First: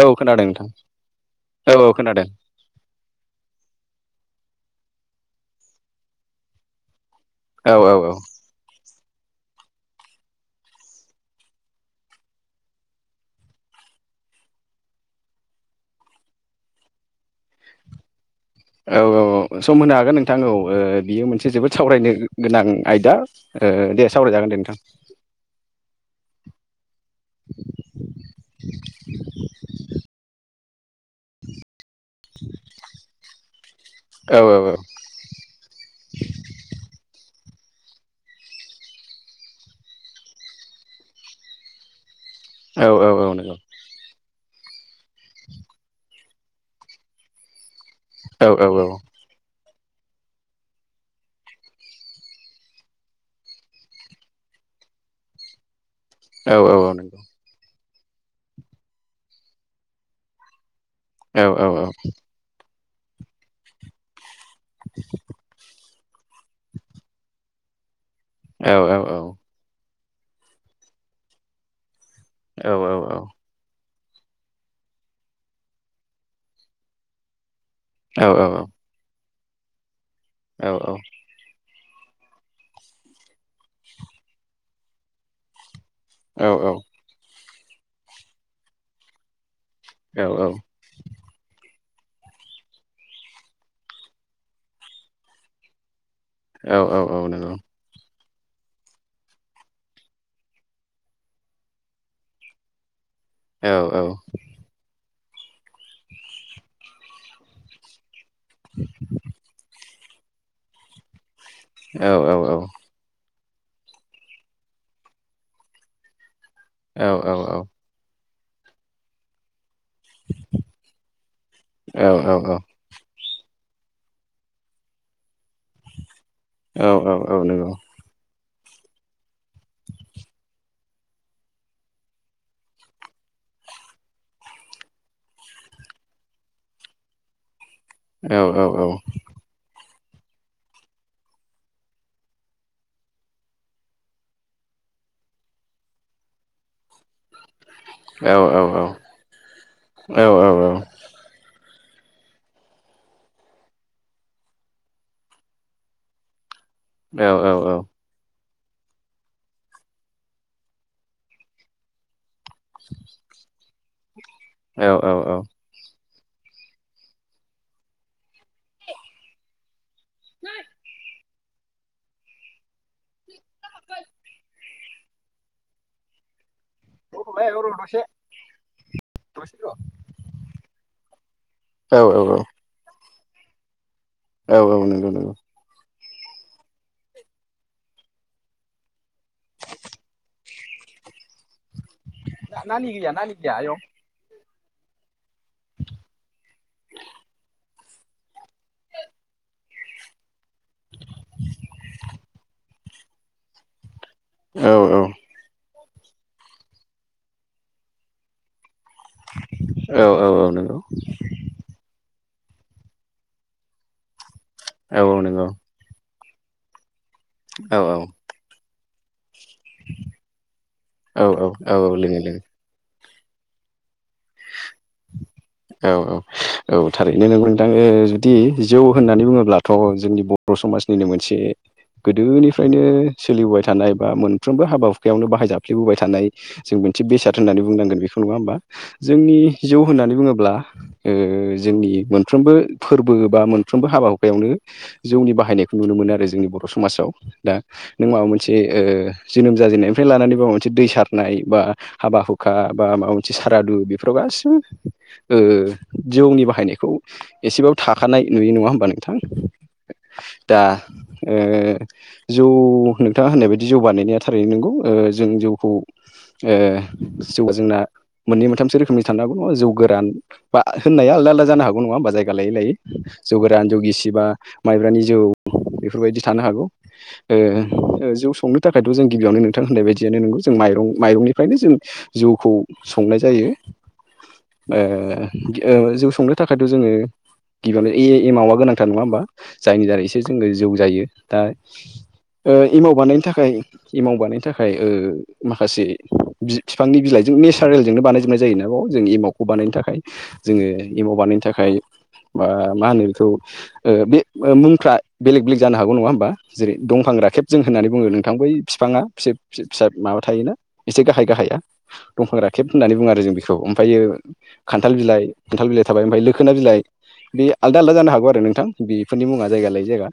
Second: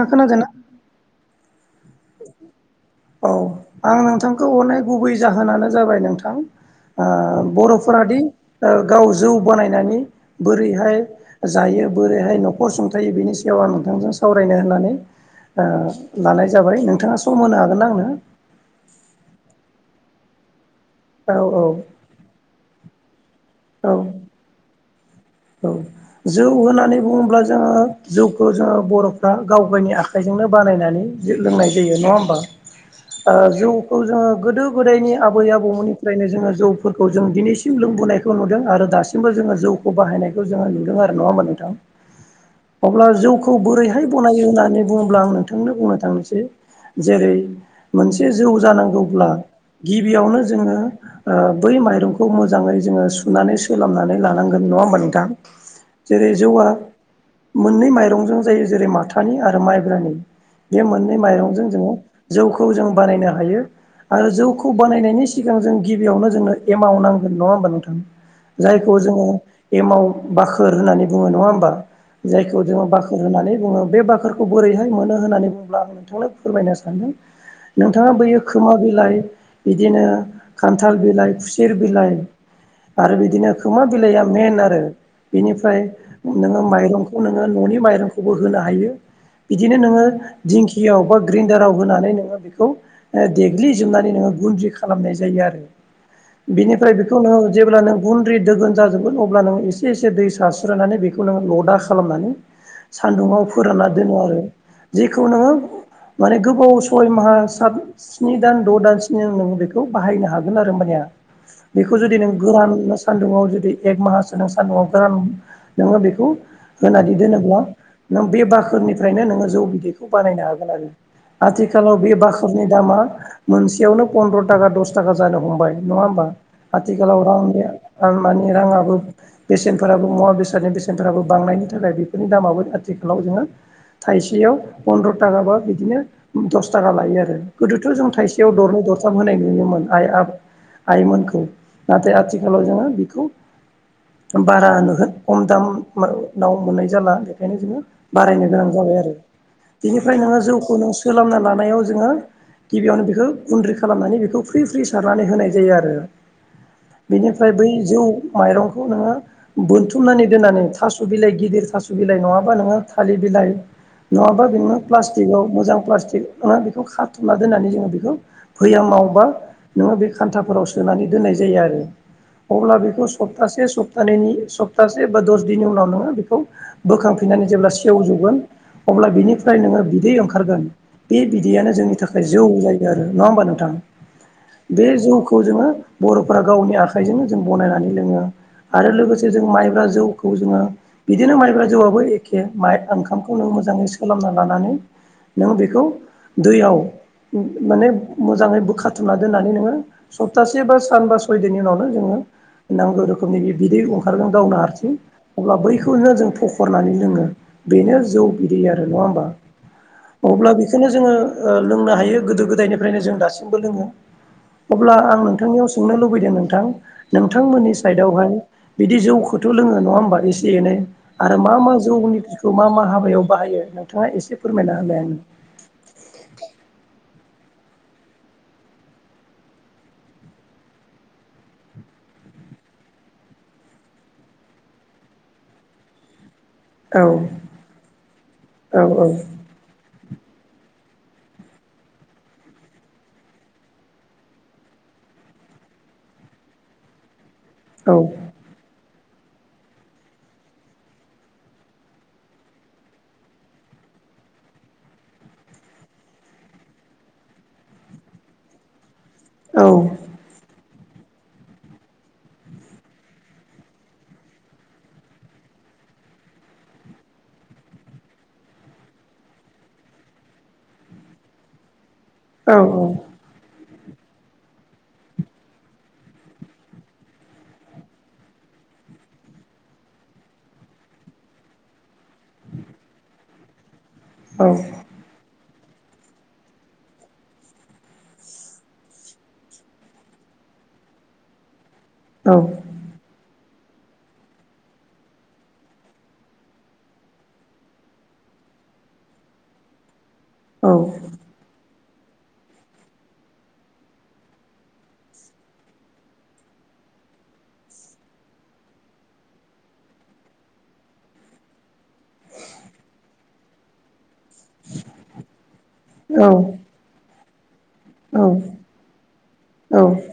औ खोनादों खोनादोंना? नोंथां औ औ। खोनादों औ आं नोंथांखौ हरनाय गुबै जाहोनानो जाबाय नोंथां ओ औ औ बर'फोरादि ओ गाव जौ बानायनानै बोरैहाय जायो बोरैहाय न'खर सुंथायो बिनि सायाव आं नोंथांजों सावरायनो होननानै ओ लानाय जाबाय नोंथाङा सम होनो हागोन आंनो? औ औ सम होनो हागोन नोंथां औ। ओ बियो औ मोनसे औ जोबोद सावरायनो गोनां आयदा। औ दे सावरायजागोन दे नोंथां। औ जौ होननानै बुङोब्ला जोङो जौखौ जोङो बर'फ्रा गाव गाइनि आखाइजोंनो बानायनानै जों लोंनाय जायो। [inaudible] आ जौखौ जोङो औ गोदो गोदायनि आबै आबौमोननिफ्रायनो जोङो जौफोरखौ जों दिनैसिम सिउ लोंबोनायखौ नुदों आरो दासिमबो जोङो जौखौ बाहायनायखौ जोङो नुदों आरो नङोमा नोंथां? औ अब्ला औ औ जौखौ नंगौ बोरैहाय बनायो होननानै बुङोब्ला आं नोंथांनो बुंनो थांनोसै जेरै मोनसे औ जौ औ जानांगौब्ला गिबियावनो जोङो ओ बै माइरंखौ मोजाङै जोङो सुनानै सोलांनानै लानांगोन नङा होमबा नों थां जेरै औ जौआ औ औ नंगौ मोननै माइरं जों जायो जेरै माथानि आरो माइब्रानि बे मोननै औ मजों औ जों जोङो जौखौ जों बानायनो हायो आरो जौखौ बानायनायनि सिगां जों गिबियावनो जोंनो एमाउन्ट नांगोन नङा होमबा नोंथां औ औ जायखौ जोङो गेमाव बाखोर होननानै बुङो नङा होमबा जायखौ औ जोङो औ बाखोर होननानै बुङो बे बाखारखौ बोरैहाय मोनो होननानै बुङोब्ला आं नोंथांनो फोरमायनो सानदों नोंथाङा औ बैयो औ खोमा बिलाइ बिदिनो औ नंगौ औ खान्थाल बिलाइ खुसि थिर बिलाइ आरो बिदिनो खोमा बिलाइया मेन आरो बिनिफ्राय औ नोङो नंगौ औ माइरंखौ नोङो न'नि माइरंखौबो होनो हायो बिदिनो नोङो दिंखियाव बा ग्रिडाराव होनानै नोङो बेखौ देग्लिजोबनानै नोङो गुन्द्रि खालामनाय जायो आरो बिनिफ्राय बेखौनो औ जेब्लानो गुन्द्रि दोगोन जाजोबगोन अब्ला नोङो इसे इसे दै सारस्रायानै बेखौ नोङो लदा खालामनानै सान्दुङाव फोरानना दोनो आरो जेखौ नोङो माने गोबाव सय माहा सत स्नि दान द' दानसिनि नोङो बेखौ बाहायनो हागोन आरो होमबानिया बेखौ जुदि नों गोरान बा सानदुंआव एक माहासो नों सान्दुंआव गोरान नोङो बेखौ होनानै दोनोब्ला नों बे बाखोरनिफ्रायनो नोङो जौ बिदिख- खौ बानायनो हागोन आरो आथिखालाव बे बाखलनि दामा मोनसेयावनो पनन्द्र' थाखा दस थाखा जानो हमबाय नङा होमबा? आथिखालाव [unintelligible] मानि राङाबो बेसेनफोराबो मुवा बेसादनि बेसेनफोराबो बांनायनि थाखाय बेफोरनि दामाबो आथिखालाव जोङो थाइसेयाव फन्द्र' थाखाबा बिदिनो दस थाखा लायो आरो गोदोथ' जों थाइसेयाव दरनै दरथाम होनाय नुयोमोन आइ आफ आइमोनखौ नाथाय आथिखालाव जोङो बेखौ बारा [unintelligible] खम मो नाव मोननाय जाला बेखायनो जोङो बारायनो गोनां जाबाय आरो बिनिफ्राय नोङो जौखौ नों सोललाना लानायाव जोङो गिबियावनो बेखौ गुन्द्रि खालामनानै बेखौ फ्रि फ्रि सारनानै होनाय जायो आरो बिनिफ्राय बै जौ माइरंखौ नोङो बोनथुमनानै दोननानै थास' बिलाइ गिदिर थास' बिलाइ नङा ङा नोङो थालिर बिलाइ नङाबानो प्लास्टिकआव मोजां प्लास्टिक बेखौ खाथुमना दोन्नानै जोङो बेखौ फैया मावोबा नोङो बे खान्थाफोराव सोनानै दोननाय जायो आरो अब्ला बेखौ सप्तासे स्तानैनि सप सप्तासे बा दस दिननि उनाव नोङो बेखौ बोखांफिननानै जेब्ला सेवजोबगोन अब्ला बिनिफ्राय नोङो बिदै ओंखारगोन बे बिदैयानो जोंनि औ थाखाय औ जौ जायगा आरो नङा होमबा नोंथां औ औ बे नंगौ नंगौ जौखौ जोङो बर'फोरा गावनि आखाइजोंनो जों बनायनानै लोङो आरो लोगोसे जों मायब्रा जौखौ जोङो बिदिनो मायब्रा ज जौआबो एखे माइ ओंखामखौ नों मोजाङै सोलोमना लानानै नों बेखौ दैयाव माने मोजाङै बो खाथुमना दोन्नानै नोङो सप्तासे बा सान बा सय दिनि उनावनो जोङो नांगौ रोखोमनि बे बिदै ओंखारगोन गावनो औ हारसिं औ अब्ला बै खौनो जों थखरनानै लोङो बेनो जौ बिदै आरो नङा होमबा? औ औ औ अब्ला नंगौ बेखोनो जोङो ओ लोंनो हायो। गोदो गोदायनिफ्रायनो जों दासिमबो लोङो अब्ला औ औ आं नंगौ नोंथांनियाव सोंनो लुबै दों नोंथां नोंथांमोननि औ साइडआवहाय बिदि जौ खौ लोङो नङा हा एसे एनै औ आरो मा औ मा लोङो जौनि लोङो मा मा हाबायाव बाहायो नोंथाङा एसे फोरमायना होलाय आंनो औ औ औ थारै नो नोंथां जुदि जौ होननानै बुङोब्लाथ' जोंनि बर' समाजनिनो मोनसे गोदोनिफ्रायनो सोलिबोबाय थानाय बा मोनफ्रोमबो हाबा हुखायावनो बाहायजाफ्ललिबोबाय थानाय जों मोनसे आंनो बेसाद होननानै बुंनांगोन बेखौ नङा होमबा औ जोंनि जौ होननानै बुङो ब्ला ओ जोंनि मोनफ्रोमबो फोरबो बा मोनफ्रोमबो हाबा हुखायावनो जौनि बाहायनायखौ नुनो मोनो आरो जोंनि बर' समाजाव दा औ नों माबा मोनसे ओ जोनोम जाजेननायनिफ्राय लानानै माबा मोनसे दै सारनाय बा हाबा हुखा बा माबा मोनसे सारादु बेफोराव गासिबो ओ जौनि बाहायनायखौ एसेबाबो थाखानाय नुयो नङा होमबा नों थां औ दा ओ जौ नोंथाङा होननाय बायदि जौ बानायनाया थारैनो नंगौ ओ जों जौखौ ओ जौआ जोंना मोननै मोनथामसो रोखोमनि थाननांगौ नङ जौ गोरान बा होननाया आलदा आलदा जानो हागौ नङा बा जायगा लायै औ लायै जौगोरान जौगिसि सिबा माइब्रानि जौ बेफोरबायदि थानो हागौ ओ जौ संनो थाखायथ' जों गिबियावनो नोंथां होननाय बायदियानो नंगौ जों माइरं माइरंनिफ्रायनो जों जौखौ संनाय जायो औ ओ ओ जौ संनो थाखायथ' जोङो गिबियावनो ए एमावा गोनांथार नङा होमबा जायनि दारै सो जोङो जौ जायो दा औ ओ एमाव बानायनो थाखाय एमाव बानायनो थाखाय ओ माखासे बि फिफांनि बिलाइजों नेसारेलजोंनो बानायजोबनाय जायो ना खौ जों एमावखौ बानायनो थाखाय जोङो औ एमाव बानायनो थाखाय बा मा होनो बेखौ ओ बे मुंफ्रा बेलेग बेलेग जानो हागौ नङा होमबा जेरै दंफां राखेब जों होननानै बुङो नोंथां बै बिफाङा फिसा माबा थायोना एसे गाहाय गाहाया दंफां राखेब होननानै बुङो आरो जों बेखौ ओमफ्रायो खान्थाल बिलाइ खान्थाल बिलाइ थाबाय औ ओमफ्राय लोखोना बिलाइ बे आलदा आलदा जानो हागौ आरो नोंथां बेफोरनि मुङा जायगा लायै जायगा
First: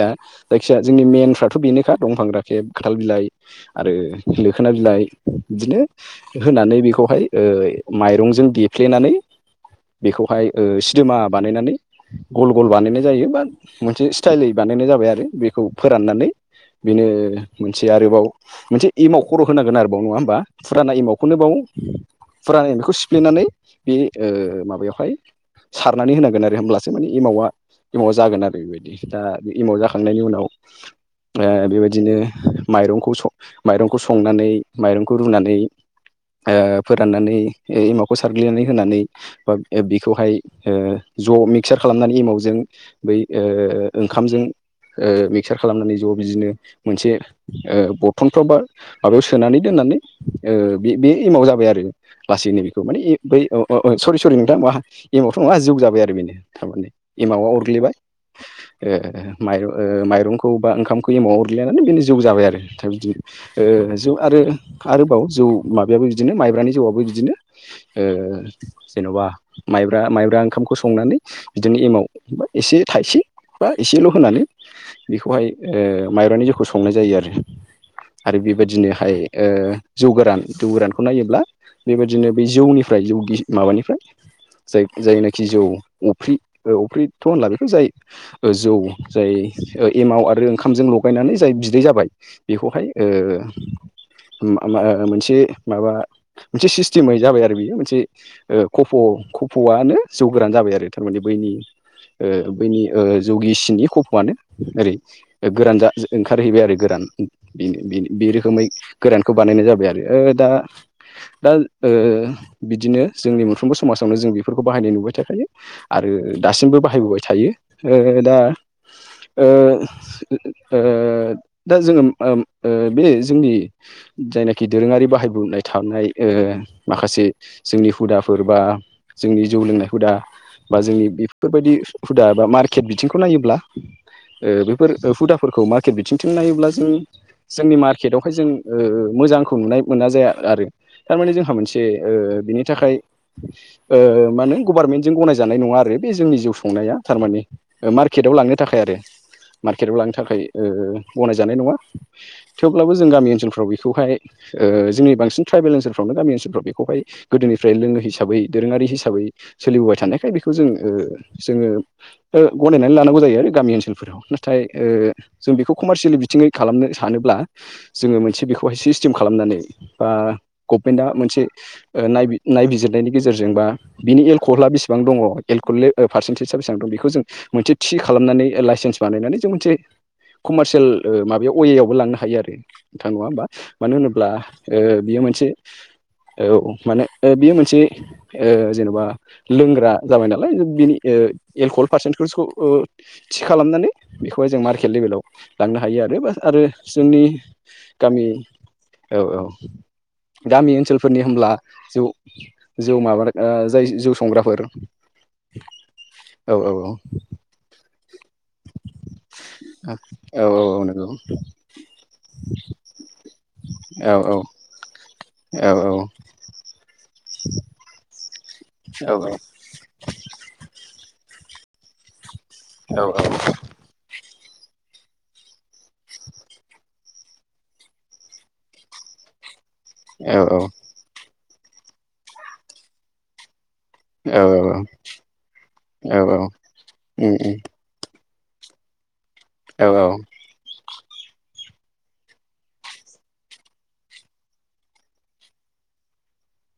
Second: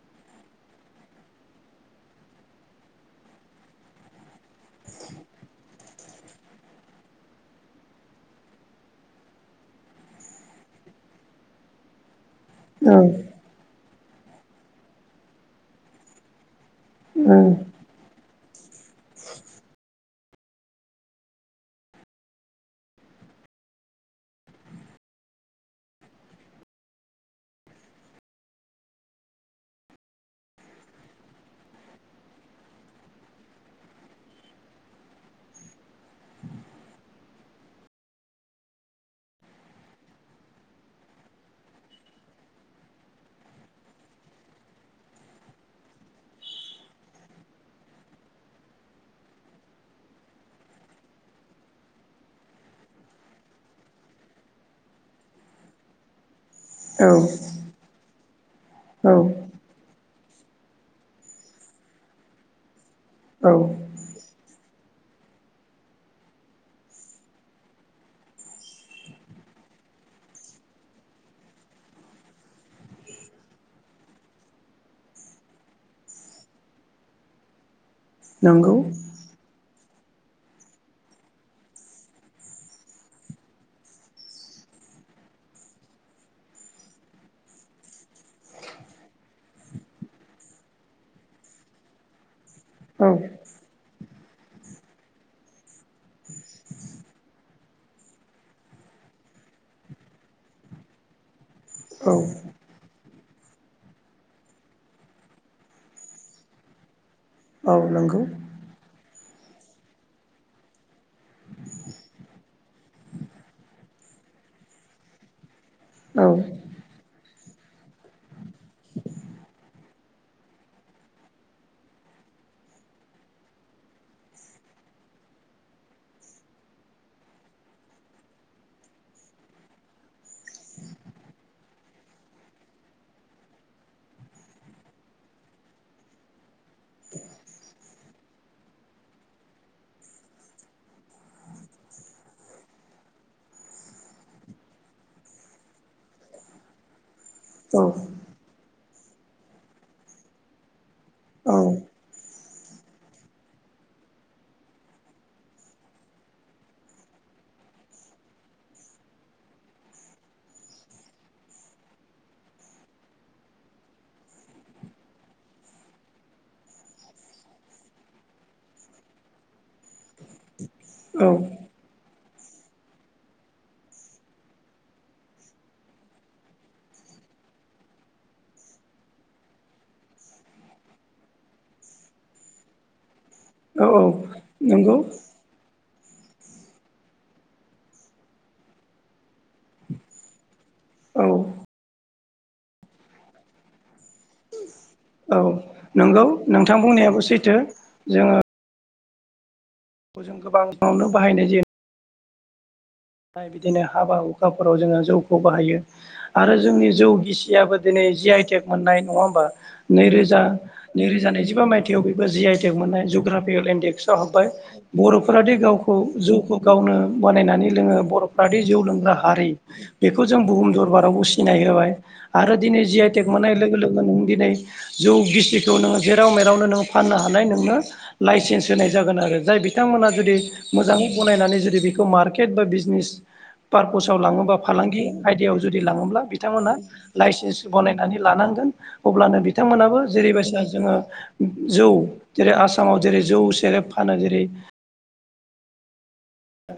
दा जायखिजया जोंनि मेनफ्राथ' बेनोखा दंफां राखेब खानथाल बिलाइ आरो लोखोना बिलाइ बिदिनो होनानै बेखौहाय ओ माइरंजों दे फ्लेनानै बेखौहाय ओ सिनेमा बानायनानै गल गल बानायनाय जायो बा मोनसे स्टाइलै बानायनाय जाबाय आरो बेखौ फोराननानै बेनो मोनसे आरोबाव मोनसे एमाव खर' होनांगोन आरोबाव नङा होम बा फुराना एमावखौनो बाव फुराना एमाव खौ सिफ्लेनानै बे ओ माबायावहाय सारनानै होनांगोन आरो होमब्लासो माने एमावा एमाव जागोन आरो बेबायदि दा बे एमाव जाखांनायनि उनाव ओमफाय बेबायदिनो माइरंखौ माइरंखौ संनानै माइरंखौ रुनानै ओ फोराननानै एमावखौ सारग्लिनानै होनानै बा बिखौहाय ओ ज' मिक्सार खालामनानै एमावजों बै ओ ओंखामजों ओ मिक्सार खालामनानै ज' बिदिनो मोनसे ओ बरथनफ्राव बा माबायाव सोनानै दोन नानै ओ बे बे एमाव जाबाय आरो लासैनोै बेखौ माने ए बै ओ ओ सरि सरि नोंथां मा एमावथ' ना जौ जाबाय आरो बेनो थारमाने औ एमावा अरग्लिबाय ओ औ माइरं माइरंखौ बा ओंखामखौ एमाव अरलि लानानै बेनि जौ जाबाय आरो दा बिदि औ ओ जौ आरो आरोबाव जौ माबायाबो बिदिनो माइब्रानि जौआबो बिदिनो ओ जेन'बा माइब्रा माइब्रा ओंखामखौ संनानै बिदिनो एमाव बा एसे थाइसे बा एसेल' होनानै बेखौहाय ओ माइब्रानि जिउखौ संनाय जायो आरो आरो नंगौ बेबायदिनोहाय जौ गोरान, जौ गोरानखौ नायोब्ला बेबायदिनो बे जौनि ओमफ्राय जौ गिस माबानिफ्राय जाय जायनाखि जौ अफ्रि, बे अफ्रिथ' होनला बेखौ जाय ओ जौ जाय एमाव आरो ओंखामजों लगायनानै जाय बिदै जाबाय बेखौहाय ओ औ मा मा मोनसे माबा मोनसे सिस्टेमै जाबाय आरो बियो। मोनसे ओ कफ' कफ'आनो जौवगोरान जाबाय आरो थारमाने बैनि औ ओ बैनि ओ जौगिसिनि खफ'आनो ओरै ओ गोरान जा ओंखारहैबाय आरो गोरान। बि औ बि नंगौ बि रोखोमै गोरानखौ बानायनाय जाबाय। आरो ओ दा दा ओ बिदिनो जोंनि मोनफ्रोमबो समाजावनो जों बेफोरखौ बाहायनाय नुबाय थाखायो। आरो औ दासिमबो बाहायबोबाय थायो। ओ दा ओ ओ दा जोङो ओम ओ बे जोंनि जायनाखि दोरोङारि बाहायबोनाय थानाय ओ माखासे जोंनि हुदाफोर बा, जोंनि जौ लोंनाय हुदा बा जोंनि बेफोरबायदि हुदा, बा मार्केट बिथिंखौ नायोब्ला ओ बेफोर हुदाफोरखौ मार्केट बिथिंथिं नायोब्ला जों जोंनि मार्केटावहाय जों ओ मोजांखौ नुनाय मोना जाया आरो। थारमाने जोंहा मोनसे ओ बिनि थाखाय ओ मा होनो गभार्नमेन्टजों गनायजानाय नङा आरो बे जोंनि जौ संनाया। थारमाने औ मार्केटआव लांनो थाखाय आरो मार्केटआव लांनो थाखाय ओ औ गनायजानाय नङा। थेवब्लाबो जों गामि ओनोलफ्राव बेखौहाय ओ जोंनि बांसिन ट्राइबेल ओनोलफ्रावनो गामि ओनसोलफ्राव बे बेखौहाय गोदोनिफ्राय लोङो हिसाबै, दोरोङारि हिसाबै सोलिबोबाय थानायखाय बेखौ जों ओ जोङो ओ गनायनानै लानांगौ जायो आरो गामि ओनसोलफोराव नाथाय जों बेखौ कमारसियेलि बिथिङै खालाम नो सानोब्ला जोङो मोनसे बेखौहाय सिस्टेम खालामनानै, बा गभमेन्टआ औ मोनसे ओ नाय नायबिजिरनायनि गेजेरजोंबा बिनि एलक'हला बेसेबां दङ एलक'हल पारसेन्टेजआ बेसेबां दं बे बेखौ जों मोनसे थि खालामनानै लाइसेन्स बानायनानै जों मोनसे कमारसियेल ओ माबायाव अवे आवबो लांनो हायो आरो, नोंथां नङा होमबा? मानो औ होनोब्ला ओ नंगौ बियो मोनसे औ माने ओ बियो मोनसे ओ जेन'बा लोंग्रा जाबाय नालाय बिनि ओ औ एलकहल पारसेेनटेजखौ ओ थि खालामनानै बेखौहाय जों मार स्टेट लेभेलाव औ लांनो हायो आरो नंगौ बा आरो नोंथां बुंनायाबो जोंनि सैथो गामि औ औ खौ जों गोबां मावनो बे होनब्ला जोउ नाय बिदिनो हाबा हुखाफोराव जोङो जौखौ बाहायो, औ आरो औ जोंनि जौ गिसियाबो दिनै जिआइटेक मोननाय नङा होमबख नैरोजा औ औ औ नंगौ नैरोजानैजिबा माइथायाव बेखौ जिआइटेक मोननाय जु जुग्राफिएल औ इन्डेक्सआव औ हाबबाय बर'फोराादि औ गावखौ जौखौ गावनो बानायनानै लोङो। बर'फादि जौ औ लोंग्रा हारि बेखौ जों बुहुम दरबारावबो सिनाय होबाय। आरो दिनै जि औ आइ टेक मोननाय लोगो लोगो नों दिनै जौ गिसिखौ नोङो जेराव मेरावनो नों फाननो हानाय नोंनो लाइसेन्स होनाय जागोन आरो। जाय बिथांमोना जुदि औ मोजाङै गनायनानै जो जे बेखौ मार्केट बा बिजनिस पारपसाव औ लाङोबा, फालांगि आयदायाव जुदि लाङोब्ला औ औ बिथांमोना उम उम लाइसेन्स बनायनानै लानांगोन अब्लानो औ बिथांमोनाबो जेरैबायसा जोङो जौ जेरै आसामाव जेरै जौ सेरेब फानो जेरै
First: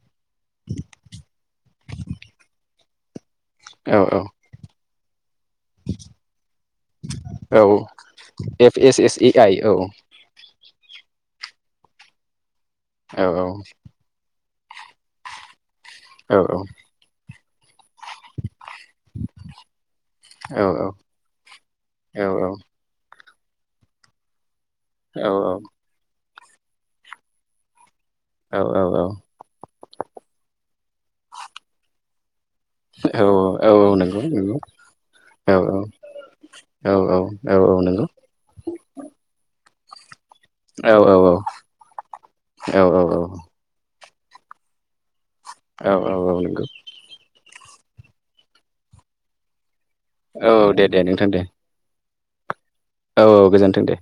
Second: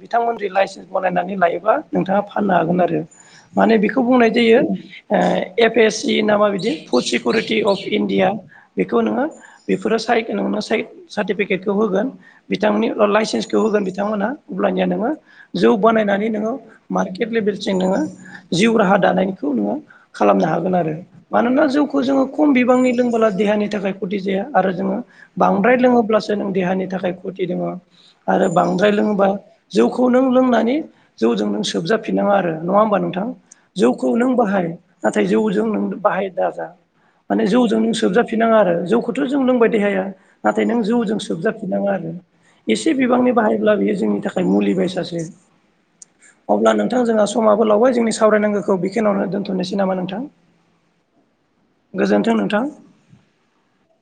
बिथांमोनजों लाइसेन्स बनायनानै लायोब्ला नोंथाङा फाननो हागोन आरो। माने औ बेखौ औ बुंनाय जायो ओ एफ एस सि ना मा बिदि फुड औ security of India F S बेखौ एस नोङो ए आइ औ बेफोरो साय नोंनो स साइ सार्टिफिकेटखौ होगोन बिथांमोननि औ लाइसेन्सखौ होगोन बिथांमोनहा अब्लानिया नोङो जौ बानायनानै औ नोङो मार्केट लेभेलसिम नोङो जिउ राहा दानायनिखौ नोङो खालामनो औ हागोन आरो मानोना जौखौ औ जोङो खम बिबांनि लोंबोला देहानि थाखाय खथि जाया आरो जोङो बांद्राय लोङोब्लासो नों देहानि थाखाय खथि दङ। आरो बांद्राय लोङोबा जौखौ नों लोंनानै जौजों नों सोबजाफिननाङा आरो। नङा होमबा औ नोंथां? औ जौखौ नंगौ नों नंगौ बाहाय नाथाय औ जौजों नों बाहाय दाजा। औ माने औ औ जौजों नों नंगौ सोबजाफिनाङा आरो जौखौथ' जों लोंबाय [unintelligible] नाथाय नों औ औ जौजों सोबजाफिननाङा आरो औ एसे औ बिबांनि बाहायब्ला बियो जोंनि थाखाय मुलि बायसासो। औ औ औ नंगौ। अब्ला नोंथां जोंहा समाबो लावबाय जोंनि सावरायनांगौखौ बेखिनियावनो दोनथ'निसै। औ दे दे नोंथां दे। गोजोन्थों नोंथां। औ औ गोजोन्थों दे।